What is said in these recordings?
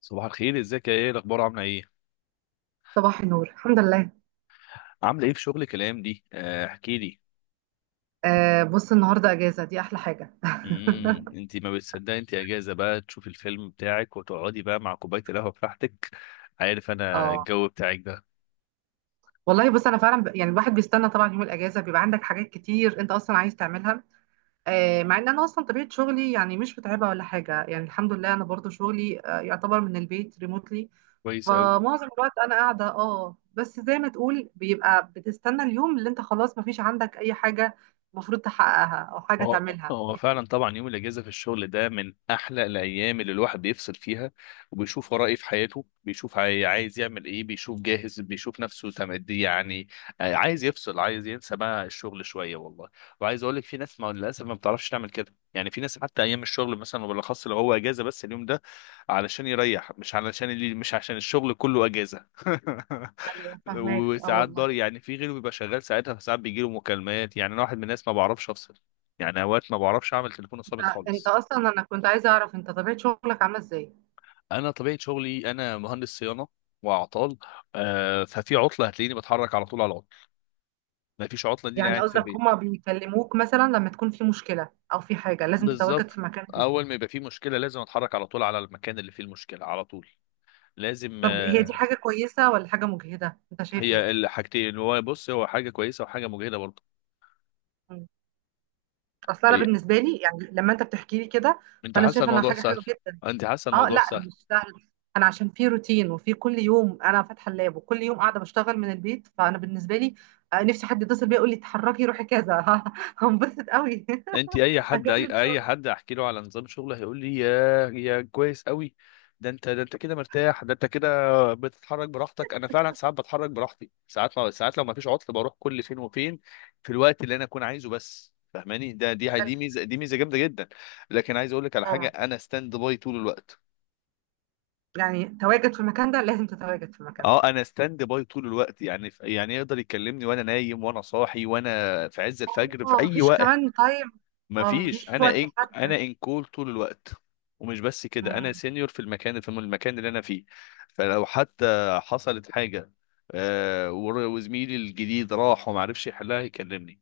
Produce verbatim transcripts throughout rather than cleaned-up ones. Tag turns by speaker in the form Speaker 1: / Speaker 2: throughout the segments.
Speaker 1: صباح الخير، ازيك يا ايه؟ الاخبار، عامله ايه؟
Speaker 2: صباح النور، الحمد لله.
Speaker 1: عامله ايه في شغلك الايام دي؟ آه، احكي لي.
Speaker 2: آه، بص النهارده اجازه، دي احلى حاجه.
Speaker 1: امم انت ما بتصدقي، انت اجازه بقى تشوفي الفيلم بتاعك وتقعدي بقى مع كوبايه القهوه بتاعتك. عارف انا
Speaker 2: اه
Speaker 1: الجو بتاعك ده.
Speaker 2: والله، بص انا فعلا ب... يعني الواحد بيستنى طبعا يوم الاجازه، بيبقى عندك حاجات كتير انت اصلا عايز تعملها. آه، مع ان انا اصلا طبيعه شغلي يعني مش متعبه ولا حاجه، يعني الحمد لله، انا برضو شغلي آه يعتبر من البيت ريموتلي.
Speaker 1: كويس قوي.
Speaker 2: فمعظم الوقت انا قاعده، اه، بس زي ما تقول بيبقى بتستنى اليوم اللي انت خلاص مفيش عندك اي حاجه المفروض تحققها او حاجه
Speaker 1: هو
Speaker 2: تعملها.
Speaker 1: هو فعلا، طبعا يوم الاجازه في الشغل ده من احلى الايام اللي الواحد بيفصل فيها، وبيشوف وراه ايه في حياته، بيشوف عاي- عايز يعمل ايه، بيشوف جاهز، بيشوف نفسه تمدي يعني. آه، عايز يفصل، عايز ينسى بقى الشغل شويه والله. وعايز اقول لك في ناس، ما للاسف ما بتعرفش تعمل كده، يعني في ناس حتى ايام الشغل مثلا، وبالاخص لو هو اجازه، بس اليوم ده علشان يريح، مش علشان اللي مش عشان الشغل كله اجازه.
Speaker 2: ايوه، فاهماك، اه
Speaker 1: وساعات
Speaker 2: والله.
Speaker 1: ضار، يعني في غيره بيبقى شغال ساعتها، فساعات بيجيله مكالمات. يعني انا واحد من الناس ما بعرفش افصل، يعني اوقات ما بعرفش اعمل تليفون ثابت
Speaker 2: انت انت
Speaker 1: خالص.
Speaker 2: اصلا، انا كنت عايزه اعرف انت طبيعه شغلك عامله ازاي.
Speaker 1: انا طبيعه شغلي، انا مهندس صيانه واعطال. آه ففي عطله هتلاقيني بتحرك على طول على العطل، ما فيش عطله دي
Speaker 2: يعني
Speaker 1: قاعد في
Speaker 2: قصدك
Speaker 1: البيت.
Speaker 2: هما بيكلموك مثلا لما تكون في مشكله، او في حاجه لازم تتواجد
Speaker 1: بالظبط.
Speaker 2: في مكان جديد؟
Speaker 1: اول ما يبقى في مشكله، لازم اتحرك على طول على المكان اللي فيه المشكله على طول. لازم،
Speaker 2: طب هي دي
Speaker 1: آه.
Speaker 2: حاجه كويسه ولا حاجه مجهده، انت شايف ايه؟
Speaker 1: هي الحاجتين، هو بص، هو حاجه كويسه وحاجه مجهده برضه.
Speaker 2: مم. اصل انا
Speaker 1: هي،
Speaker 2: بالنسبه لي يعني لما انت بتحكي لي كده،
Speaker 1: انت
Speaker 2: فانا
Speaker 1: حاسه
Speaker 2: شايفه انها
Speaker 1: الموضوع
Speaker 2: حاجه
Speaker 1: سهل؟
Speaker 2: حلوه جدا.
Speaker 1: انت حاسه
Speaker 2: اه
Speaker 1: الموضوع
Speaker 2: لا،
Speaker 1: سهل؟
Speaker 2: مش سهل. انا عشان في روتين، وفي كل يوم انا فاتحه اللاب، وكل يوم قاعده بشتغل من البيت، فانا بالنسبه لي آه، نفسي حد يتصل بيا يقول لي اتحركي روحي كذا. هنبسط قوي.
Speaker 1: انت اي حد، اي
Speaker 2: هكمل
Speaker 1: اي
Speaker 2: شغل.
Speaker 1: حد احكي له على نظام شغله هيقول لي يا يا كويس قوي. ده انت ده انت كده مرتاح، ده انت كده بتتحرك براحتك. انا فعلا ساعات بتحرك براحتي، ساعات ما ساعات لو ما فيش عطل بروح كل فين وفين. في الوقت اللي انا اكون عايزه، بس فاهماني؟ ده دي
Speaker 2: حلو،
Speaker 1: دي ميزه دي ميزه جامده جدا. لكن عايز اقول لك على حاجه،
Speaker 2: طبعا.
Speaker 1: انا ستاند باي طول الوقت.
Speaker 2: يعني تواجد في المكان ده، لازم تتواجد في المكان ده.
Speaker 1: اه، انا ستاند باي طول الوقت، يعني يعني يقدر يكلمني وانا نايم وانا صاحي وانا في عز الفجر في
Speaker 2: اه،
Speaker 1: اي
Speaker 2: مفيش
Speaker 1: وقت.
Speaker 2: كمان تايم. اه،
Speaker 1: مفيش.
Speaker 2: مفيش
Speaker 1: انا
Speaker 2: وقت
Speaker 1: ان انا
Speaker 2: محدد.
Speaker 1: ان كول طول الوقت. ومش بس كده، انا
Speaker 2: مم.
Speaker 1: سينيور في المكان، في المكان اللي انا فيه. فلو حتى حصلت حاجه، آه، ور- وزميلي الجديد راح وما عرفش يحلها يكلمني.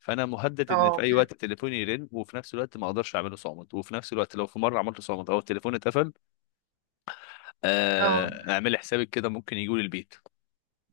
Speaker 1: فانا مهدد ان في
Speaker 2: اه،
Speaker 1: اي وقت تليفوني يرن، وفي نفس الوقت ما اقدرش اعمله صامت، وفي نفس الوقت لو في مره عملته صامت او التليفون اتقفل،
Speaker 2: اه،
Speaker 1: آه، اعمل حسابك كده ممكن يجوا لي البيت.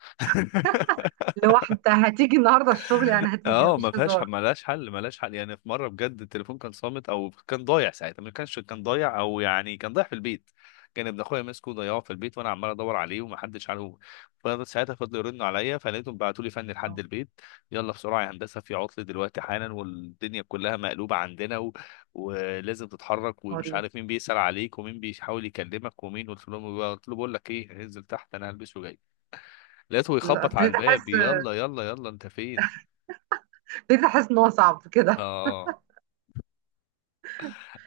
Speaker 2: لو انت هتيجي النهارده الشغل، يعني هتيجي
Speaker 1: اه، ما
Speaker 2: مفيش
Speaker 1: فيهاش
Speaker 2: هزار.
Speaker 1: ما لهاش حل، ما لهاش حل. يعني في مره بجد التليفون كان صامت او كان ضايع ساعتها، ما كانش، كان ضايع، او يعني كان ضايع في البيت. كان ابن اخويا ماسكه وضيعه في البيت، وانا عمال ادور عليه ومحدش عارفه. فساعتها فضلوا يرنوا عليا، فلقيتهم بعتوا لي فني لحد
Speaker 2: اه.
Speaker 1: البيت. يلا بسرعه يا هندسه، في عطل دلوقتي حالا، والدنيا كلها مقلوبه عندنا و... ولازم تتحرك،
Speaker 2: آه،
Speaker 1: ومش
Speaker 2: دي
Speaker 1: عارف مين بيسأل عليك ومين بيحاول يكلمك ومين. قلت له قلت له بقول لك ايه، انزل تحت، انا هلبس وجاي. لقيته
Speaker 2: لا،
Speaker 1: يخبط على
Speaker 2: ابتديت
Speaker 1: الباب،
Speaker 2: احس
Speaker 1: يلا يلا يلا انت فين؟
Speaker 2: ابتديت احس ان هو صعب كده.
Speaker 1: اه،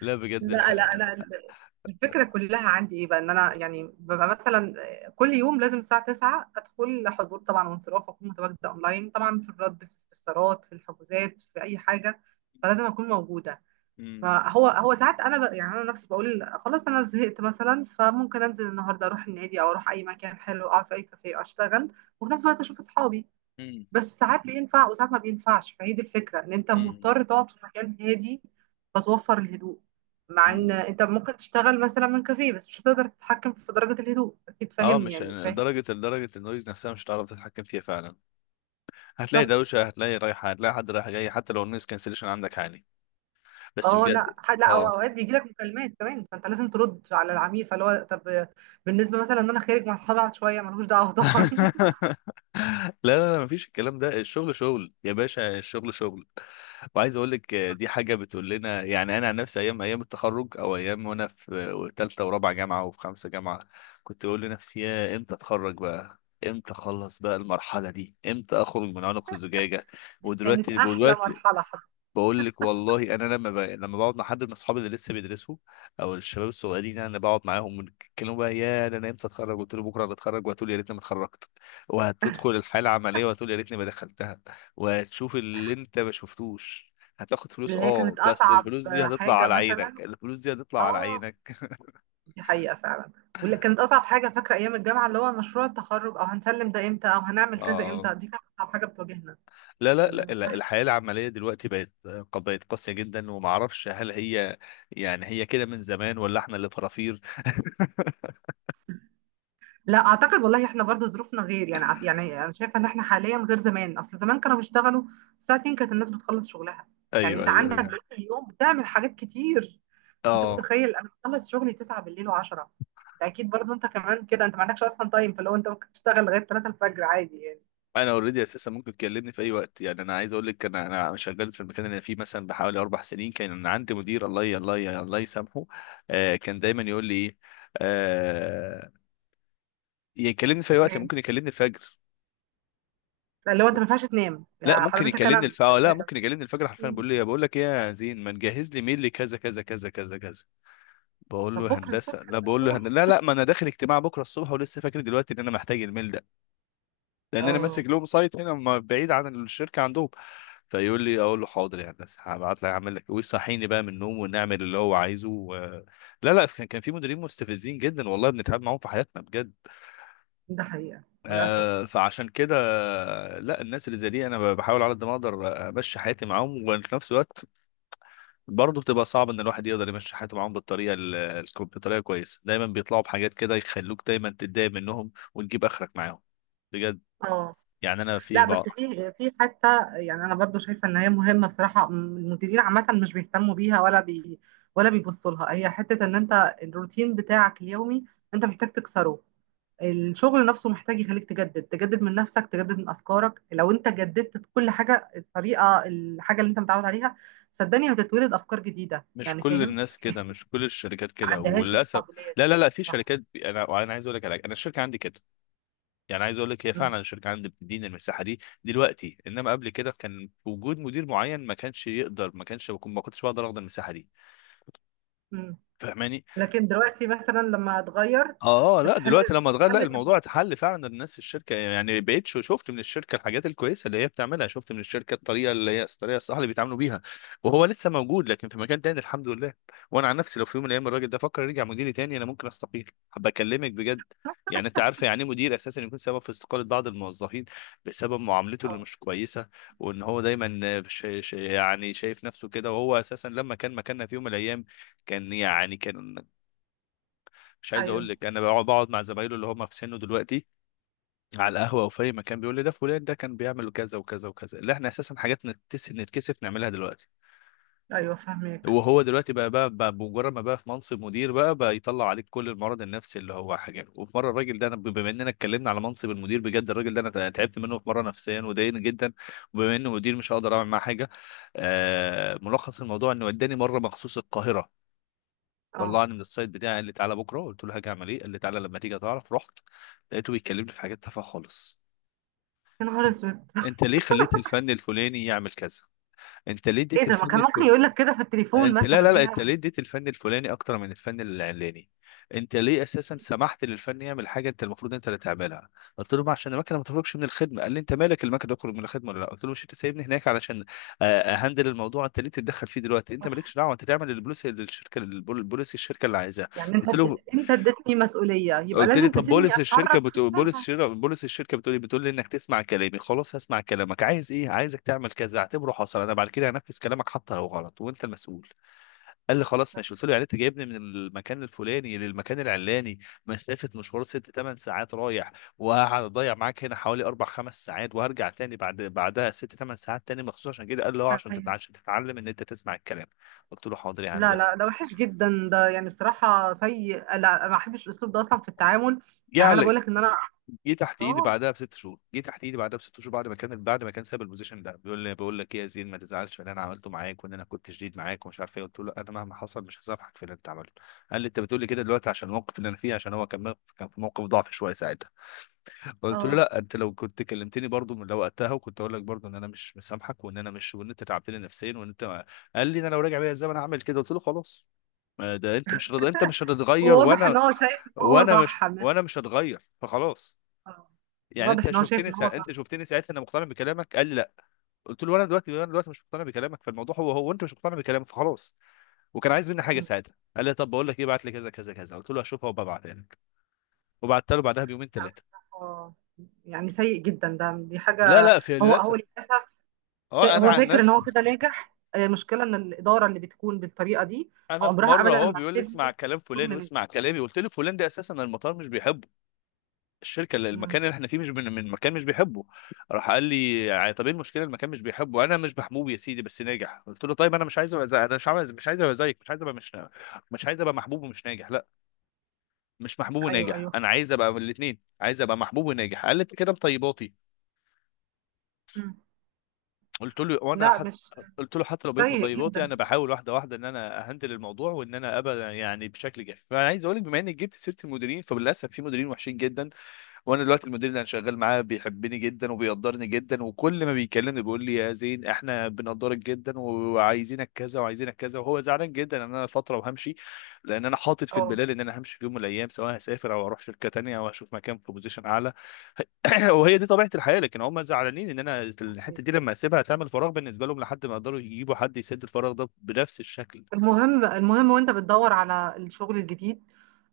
Speaker 1: لا بجد الح...
Speaker 2: لا لا، انا ال- الفكره كلها عندي ايه بقى، ان انا يعني ببقى مثلا كل يوم لازم الساعه تسعه ادخل حضور طبعا وانصراف، اكون متواجده اونلاين طبعا في الرد، في الاستفسارات، في الحجوزات، في اي حاجه. فلازم اكون موجوده.
Speaker 1: مم.
Speaker 2: فهو هو ساعات انا ب... يعني انا نفسي بقول خلاص انا زهقت مثلا، فممكن انزل النهارده اروح النادي او اروح اي مكان حلو، اقعد في اي كافيه اشتغل وفي نفس الوقت اشوف اصحابي.
Speaker 1: مم.
Speaker 2: بس ساعات بينفع وساعات ما بينفعش، فهي دي الفكره، ان انت
Speaker 1: مم.
Speaker 2: مضطر تقعد في مكان هادي فتوفر الهدوء. مع ان
Speaker 1: مم.
Speaker 2: انت ممكن تشتغل مثلا من كافيه، بس مش هتقدر تتحكم في درجه الهدوء، اكيد
Speaker 1: اه،
Speaker 2: فاهمني،
Speaker 1: مش
Speaker 2: يعني فاهم.
Speaker 1: درجة لدرجة النويز نفسها مش هتعرف تتحكم فيها فعلا. هتلاقي
Speaker 2: بالظبط.
Speaker 1: دوشة، هتلاقي رايحة، هتلاقي حد رايح جاي، حتى لو النويز كانسليشن عندك عالي. بس
Speaker 2: اه،
Speaker 1: بجد.
Speaker 2: لا، ح- لا، أو
Speaker 1: اه.
Speaker 2: اوقات بيجي لك مكالمات كمان، فانت لازم ترد على العميل، فاللي هو طب بالنسبه مثلا ان انا خارج مع اصحابي، أقعد شويه، ملوش دعوه طبعا.
Speaker 1: لا لا لا، مفيش الكلام ده، الشغل شغل يا باشا، الشغل شغل. وعايز اقول لك، آه،
Speaker 2: صح.
Speaker 1: دي حاجه بتقول لنا. يعني انا عن نفسي ايام ايام التخرج، او ايام وانا في ثالثه ورابعه جامعه، وفي خمسه جامعه. كنت بقول لنفسي، يا امتى اتخرج بقى؟ امتى اخلص بقى المرحله دي؟ امتى اخرج من عنق الزجاجه؟
Speaker 2: دي كانت
Speaker 1: ودلوقتي
Speaker 2: احلى
Speaker 1: دلوقتي
Speaker 2: مرحله حرفيا.
Speaker 1: بقول لك والله، انا لما ب... لما بقعد مع حد من اصحابي اللي لسه بيدرسوا، او الشباب الصغيرين، يعني انا بقعد معاهم ونتكلموا بقى، يا ده انا امتى اتخرج؟ قلت له بكره هتخرج وهتقول يا ريتني ما اتخرجت. وهتدخل الحاله العمليه وهتقول يا ريتني ما دخلتها. وهتشوف اللي انت ما شفتوش. هتاخد فلوس،
Speaker 2: اللي هي
Speaker 1: اه،
Speaker 2: كانت
Speaker 1: بس
Speaker 2: اصعب
Speaker 1: الفلوس دي هتطلع
Speaker 2: حاجه
Speaker 1: على
Speaker 2: مثلا.
Speaker 1: عينك، الفلوس دي هتطلع على
Speaker 2: اه.
Speaker 1: عينك.
Speaker 2: دي حقيقه فعلا. واللي كانت اصعب حاجه فاكره ايام الجامعه، اللي هو مشروع التخرج او هنسلم ده امتى او هنعمل كذا
Speaker 1: اه،
Speaker 2: امتى، دي كانت اصعب حاجه بتواجهنا.
Speaker 1: لا لا لا
Speaker 2: انما
Speaker 1: لا،
Speaker 2: الواحد-
Speaker 1: الحياة العملية دلوقتي بقت، بقت قاسية جدا. ومعرفش هل هي، يعني هي كده من زمان، ولا احنا اللي فرافير؟
Speaker 2: لا، اعتقد والله احنا برضو ظروفنا غير، يعني ع- يعني انا شايفه ان احنا حاليا غير زمان، اصل زمان كانوا بيشتغلوا الساعه الثانيه، كانت الناس بتخلص شغلها. يعني
Speaker 1: ايوه
Speaker 2: انت
Speaker 1: ايوه
Speaker 2: عندك
Speaker 1: ايوه.
Speaker 2: بقيت اليوم بتعمل حاجات كتير. انت
Speaker 1: اه،
Speaker 2: متخيل انا بخلص شغلي تسعه بالليل و10؟ انت اكيد برضو انت كمان كده، انت ما عندكش اصلا تايم، فلو انت ممكن تشتغل لغايه تلاته الفجر عادي يعني.
Speaker 1: انا اوريدي اساسا ممكن تكلمني في اي وقت. يعني انا عايز اقول لك، انا انا شغال في المكان اللي انا فيه مثلا بحوالي اربع سنين. كان عندي مدير، الله ي- الله ي- الله يسامحه. آه كان دايما يقول لي ايه؟ آه يكلمني في اي وقت،
Speaker 2: ماشي.
Speaker 1: ممكن يكلمني الفجر.
Speaker 2: اللي هو انت ما ينفعش تنام
Speaker 1: لا
Speaker 2: يعني،
Speaker 1: ممكن
Speaker 2: حضرتك انا
Speaker 1: يكلمني
Speaker 2: بني
Speaker 1: الف آه، لا،
Speaker 2: ادم.
Speaker 1: ممكن يكلمني الفجر حرفيا، بيقول لي بقول لك ايه يا زين، ما تجهز لي ميل لكذا كذا كذا كذا كذا. بقول
Speaker 2: طب
Speaker 1: له
Speaker 2: بكره
Speaker 1: هندسه
Speaker 2: الصبح ان
Speaker 1: لا،
Speaker 2: شاء
Speaker 1: بقول له هند...
Speaker 2: الله.
Speaker 1: لا لا، ما انا داخل اجتماع بكره الصبح، ولسه فاكر دلوقتي ان انا محتاج الميل. لان انا ماسك
Speaker 2: اه،
Speaker 1: لهم سايت هنا ما- بعيد عن الشركه عندهم. فيقول لي، اقول له حاضر يا هندسه، هبعت لك اعمل لك. ويصحيني بقى من النوم، ونعمل اللي هو عايزه و... لا لا، كان كان في مديرين مستفزين جدا والله، بنتعب معاهم في حياتنا بجد.
Speaker 2: ده حقيقه
Speaker 1: آه
Speaker 2: للاسف.
Speaker 1: فعشان كده لا، الناس اللي زي دي انا بحاول على قد ما اقدر امشي حياتي معاهم. وفي نفس الوقت برضه بتبقى صعب ان الواحد يقدر يمشي حياته معاهم بالطريقه ال- الكو- بطريقه كويسه. دايما بيطلعوا بحاجات كده يخلوك دايما تتضايق منهم وتجيب اخرك معاهم بجد.
Speaker 2: اه
Speaker 1: يعني انا في
Speaker 2: لا، بس
Speaker 1: بعض
Speaker 2: في في حته، يعني انا برضو شايفه ان هي مهمه بصراحه، م- المديرين عامه مش بيهتموا بيها، ولا بي ولا بيبصوا لها. هي حته ان انت الروتين بتاعك اليومي انت محتاج تكسره. الشغل نفسه محتاج يخليك تجدد، تجدد من نفسك، تجدد من افكارك. لو انت جددت كل حاجه، الطريقه، الحاجه اللي انت متعود عليها، صدقني هتتولد افكار جديده،
Speaker 1: مش
Speaker 2: يعني
Speaker 1: كل
Speaker 2: فاهم.
Speaker 1: الناس كده، مش كل الشركات
Speaker 2: ما
Speaker 1: كده
Speaker 2: عندهاش
Speaker 1: وللاسف.
Speaker 2: القابليه دي.
Speaker 1: لا لا لا، في
Speaker 2: صح.
Speaker 1: شركات بي- انا انا عايز اقول لك على حاجة. انا الشركه عندي كده. يعني عايز اقول لك، هي
Speaker 2: مم.
Speaker 1: فعلا الشركه عندي بتديني المساحه دي دلوقتي، انما قبل كده كان وجود مدير معين ما كانش يقدر، ما كانش بكون- ما كنتش بقدر اخد المساحه دي.
Speaker 2: مم.
Speaker 1: فاهماني؟
Speaker 2: لكن دلوقتي مثلا لما هتغير
Speaker 1: اه لا،
Speaker 2: فتحل،
Speaker 1: دلوقتي لما اتغير، لا
Speaker 2: تحل.
Speaker 1: الموضوع اتحل فعلا. الناس الشركه، يعني بقيت شو- شفت من الشركه الحاجات الكويسه اللي هي بتعملها، شفت من الشركه الطريقه اللي هي الطريقه الصح اللي بيتعاملوا بيها. وهو لسه موجود لكن في مكان تاني الحمد لله. وانا عن نفسي لو في يوم من الايام الراجل ده فكر يرجع مديري تاني، انا ممكن استقيل. بكلمك بجد. يعني انت عارفه يعني ايه مدير اساسا يكون سبب في استقاله بعض الموظفين بسبب معاملته اللي
Speaker 2: اه.
Speaker 1: مش كويسه. وان هو دايما ش... ش... يعني شايف نفسه كده، وهو اساسا لما كان مكاننا في يوم من الايام كان، يعني كان. مش عايز اقول
Speaker 2: ايوه،
Speaker 1: لك، انا بقعد بقعد مع زمايله اللي هم في سنه دلوقتي على القهوه او في اي مكان، بيقول لي ده فلان ده كان بيعمل كذا وكذا وكذا، اللي احنا اساسا حاجات نتس... نتكسف نعملها دلوقتي.
Speaker 2: ايوه، فاهمك.
Speaker 1: وهو دلوقتي بقى بقى, بقى بمجرد ما بقى في منصب مدير بقى بقى يطلع عليك كل المرض النفسي اللي هو حاجه. وفي مره الراجل ده، انا بما اننا اتكلمنا على منصب المدير بجد، الراجل ده انا تعبت منه في مره نفسيا وضايقني جدا. وبما انه مدير مش هقدر اعمل معاه حاجه. آه ملخص الموضوع انه وداني مره مخصوص القاهره.
Speaker 2: اه،
Speaker 1: طلعني من السايت بتاعي، قال لي تعالى بكره، قلت له هاجي اعمل ايه؟ قال لي تعالى لما تيجي تعرف. رحت لقيته بيكلمني في حاجات تافهه خالص.
Speaker 2: يا نهار اسود.
Speaker 1: انت ليه خليت الفن الفلاني يعمل كذا؟ انت ليه
Speaker 2: ايه
Speaker 1: اديت
Speaker 2: ده، ما
Speaker 1: الفن
Speaker 2: كان ممكن
Speaker 1: الفلاني؟
Speaker 2: يقول لك كده في التليفون
Speaker 1: انت لا لا
Speaker 2: مثلا؟ ايه
Speaker 1: لا، انت
Speaker 2: الهبل
Speaker 1: ليه
Speaker 2: ده؟
Speaker 1: اديت الفن الفلاني اكتر من الفن العلاني؟ انت ليه اساسا سمحت للفن يعمل حاجه؟ انت المفروض انت اللي تعملها. قلت له ما عشان المكنه ما تخرجش من الخدمه. قال لي انت مالك، المكنه تخرج من الخدمه ولا لا؟ قلت له مش انت سايبني هناك علشان، آه، اهندل الموضوع؟ انت ليه تتدخل فيه دلوقتي؟ انت
Speaker 2: صح.
Speaker 1: مالكش دعوه. انت تعمل البوليسي للشركه، البول- البوليسي الشركه اللي عايزاه.
Speaker 2: يعني انت
Speaker 1: قلت له،
Speaker 2: اديت- انت اديتني مسؤوليه، يبقى
Speaker 1: قلت لي
Speaker 2: لازم
Speaker 1: طب
Speaker 2: تسيبني
Speaker 1: بوليس الشركه
Speaker 2: اتحرك في
Speaker 1: بتقول، بوليس
Speaker 2: خلالها.
Speaker 1: الشركه بوليس الشركه بتقول لي بتقول لي انك تسمع كلامي. خلاص هسمع كلامك. عايز ايه؟ عايزك تعمل كذا؟ اعتبره حصل. انا بعد كده هنفذ كلامك حتى لو غلط وانت المسؤول. قال لي خلاص ماشي. قلت له يعني انت جايبني من المكان الفلاني للمكان العلاني، مسافه، مشوار ست ثمان ساعات رايح، وهقعد اضيع معاك هنا حوالي اربع خمس ساعات، وهرجع تاني بعد بعدها ست ثمان ساعات تاني مخصوص عشان كده. قال له اه، عشان تتع-
Speaker 2: ايوه.
Speaker 1: عشان تتعلم ان انت تسمع الكلام. قلت له حاضر يا
Speaker 2: لا لا،
Speaker 1: هندسه.
Speaker 2: ده وحش جدا ده، يعني بصراحة سيء. لا، أنا ما بحبش الأسلوب ده أصلا في التعامل. يعني أنا
Speaker 1: يعني
Speaker 2: بقول لك إن أنا.
Speaker 1: جه تحت ايدي
Speaker 2: اه.
Speaker 1: بعدها بست شهور جه تحت ايدي بعدها بست شهور، بعد ما كان بعد ما كان ساب البوزيشن ده، بيقول لي بقول لك ايه يا زين، ما تزعلش من اللي انا عملته معاك، وان انا كنت شديد معاك ومش عارف ايه. قلت له انا مهما حصل مش هسامحك في اللي انت عملته. قال لي انت بتقول لي كده دلوقتي عشان الموقف اللي انا فيه، عشان هو كان موقف- كان في موقف ضعف شويه ساعتها. قلت له
Speaker 2: اه.
Speaker 1: لا، انت لو كنت كلمتني برضو من لو وقتها، وكنت اقول لك برضو ان انا مش مسامحك، وان انا مش وان انت تعبتني نفسيا، وان انت ما... قال لي انا لو راجع بيا الزمن اعمل كده. قلت له خلاص، ما ده انت مش رض... انت مش
Speaker 2: هو
Speaker 1: هتتغير،
Speaker 2: واضح
Speaker 1: وانا
Speaker 2: إن هو شايف إن هو
Speaker 1: وانا
Speaker 2: صح،
Speaker 1: مش
Speaker 2: مش
Speaker 1: وانا مش هتغير فخلاص.
Speaker 2: آه.
Speaker 1: يعني
Speaker 2: واضح
Speaker 1: انت
Speaker 2: إن هو شايف
Speaker 1: شفتني
Speaker 2: إن هو
Speaker 1: سا... انت
Speaker 2: صح.
Speaker 1: شفتني ساعتها انا مقتنع بكلامك؟ قال لي لا. قلت له انا دلوقتي انا دلوقتي مش مقتنع بكلامك، فالموضوع هو هو، وانت مش مقتنع بكلامك فخلاص. وكان عايز مني حاجه
Speaker 2: مم.
Speaker 1: ساعتها، قال لي طب بقول لك ايه، بعت لي كذا كذا كذا. قلت له هشوفها وببعتها لك. وبعت له بعدها بيومين
Speaker 2: لا،
Speaker 1: ثلاثه.
Speaker 2: بصراحة، يعني سيء جدا ده، دي
Speaker 1: لا
Speaker 2: حاجة.
Speaker 1: لا، في
Speaker 2: هو هو
Speaker 1: للاسف.
Speaker 2: للأسف. ف-
Speaker 1: اه، انا
Speaker 2: هو
Speaker 1: عن
Speaker 2: فاكر إن
Speaker 1: نفسي،
Speaker 2: هو كده ناجح. آه، مشكلة إن الإدارة اللي بتكون بالطريقة دي
Speaker 1: انا في
Speaker 2: عمرها
Speaker 1: مره
Speaker 2: أبدا
Speaker 1: هو
Speaker 2: ما
Speaker 1: بيقول لي اسمع
Speaker 2: بتبني
Speaker 1: كلام فلان
Speaker 2: شغل ناجح.
Speaker 1: واسمع كلامي. قلت له فلان ده اساسا المطار مش بيحبه. الشركه اللي
Speaker 2: مم.
Speaker 1: المكان اللي احنا فيه مش بن... من مكان مش بيحبه. راح قال لي ع- طب ايه المشكله؟ المكان مش بيحبه، انا مش محبوب يا سيدي بس ناجح. قلت له طيب انا مش عايز ابقى زي... انا مش عايز مش عايز ابقى زيك، مش عايز ابقى مش مش عايز ابقى محبوب ومش ناجح، لا. مش محبوب
Speaker 2: أيوه،
Speaker 1: وناجح، انا
Speaker 2: أيوه.
Speaker 1: عايز ابقى من الاثنين، عايز ابقى محبوب وناجح. قال لي انت كده مطيباتي.
Speaker 2: مم.
Speaker 1: قلت له وانا
Speaker 2: لا،
Speaker 1: حت...
Speaker 2: مش
Speaker 1: قلت له حتى لو بقيت
Speaker 2: سيء
Speaker 1: مطيباتي،
Speaker 2: جدا.
Speaker 1: انا بحاول واحده واحده ان انا اهندل الموضوع، وان انا ابقى يعني بشكل جاف. فانا عايز اقول لك بما انك جبت سيره المديرين، فللاسف في مديرين وحشين جدا. وانا دلوقتي المدير اللي انا شغال معاه بيحبني جدا وبيقدرني جدا. وكل ما بيكلمني بيقول لي يا زين احنا بنقدرك جدا وعايزينك كذا وعايزينك كذا. وهو زعلان جدا ان انا فتره وهمشي، لان انا حاطط في
Speaker 2: اه،
Speaker 1: البلال ان انا همشي في يوم من الايام، سواء هسافر او اروح شركه تانية او اشوف مكان في بوزيشن اعلى. وهي دي طبيعه الحياه. لكن هم زعلانين ان انا
Speaker 2: أكيد.
Speaker 1: الحته دي لما اسيبها تعمل فراغ بالنسبه لهم، لحد ما يقدروا يجيبوا حد يسد الفراغ ده بنفس الشكل.
Speaker 2: المهم، المهم وانت بتدور على الشغل الجديد،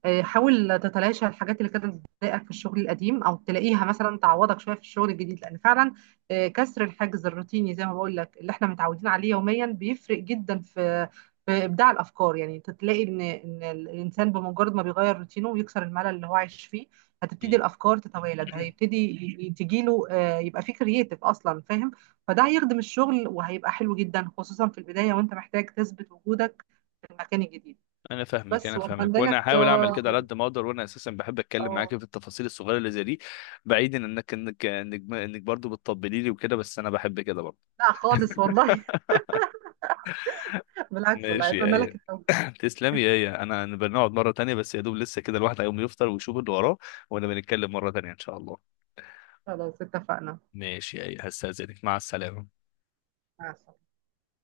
Speaker 2: آه، حاول تتلاشى الحاجات اللي كانت بتضايقك في الشغل القديم، او تلاقيها مثلا تعوضك شويه في الشغل الجديد، لان فعلا آه، كسر الحاجز الروتيني، زي ما بقول لك اللي احنا متعودين عليه يوميا، بيفرق جدا في في ابداع الافكار. يعني انت تلاقي ان ان الانسان بمجرد ما بيغير روتينه ويكسر الملل اللي هو عايش فيه، هتبتدي
Speaker 1: مم.
Speaker 2: الافكار تتوالد، هيبتدي ي- تجيله آه، يبقى فيه كرييتيف اصلا، فاهم. فده هيخدم الشغل، وهيبقى حلو جدا، خصوصا في البداية وانت محتاج تثبت وجودك في المكان الجديد.
Speaker 1: انا فاهمك
Speaker 2: بس
Speaker 1: انا فاهمك.
Speaker 2: واتمنى
Speaker 1: وانا
Speaker 2: لك
Speaker 1: هحاول اعمل
Speaker 2: آه،
Speaker 1: كده على
Speaker 2: يعني،
Speaker 1: قد ما اقدر، وانا اساسا بحب اتكلم
Speaker 2: اه،
Speaker 1: معاك في التفاصيل الصغيره اللي زي دي. بعيدا انك انك انك, إنك برضو بتطبلي لي وكده، بس انا بحب كده برضو.
Speaker 2: لا خالص والله. بالعكس والله،
Speaker 1: ماشي يا
Speaker 2: اتمنى لك
Speaker 1: ايه.
Speaker 2: التوفيق.
Speaker 1: تسلمي يا ايه، انا أنا بنقعد مره تانية. بس يا دوب لسه كده الواحد هيقوم يفطر ويشوف اللي وراه، وانا بنتكلم مره تانية ان شاء الله.
Speaker 2: خلاص، اتفقنا.
Speaker 1: ماشي يا ايه، هستاذنك، مع السلامه.
Speaker 2: مع السلامة.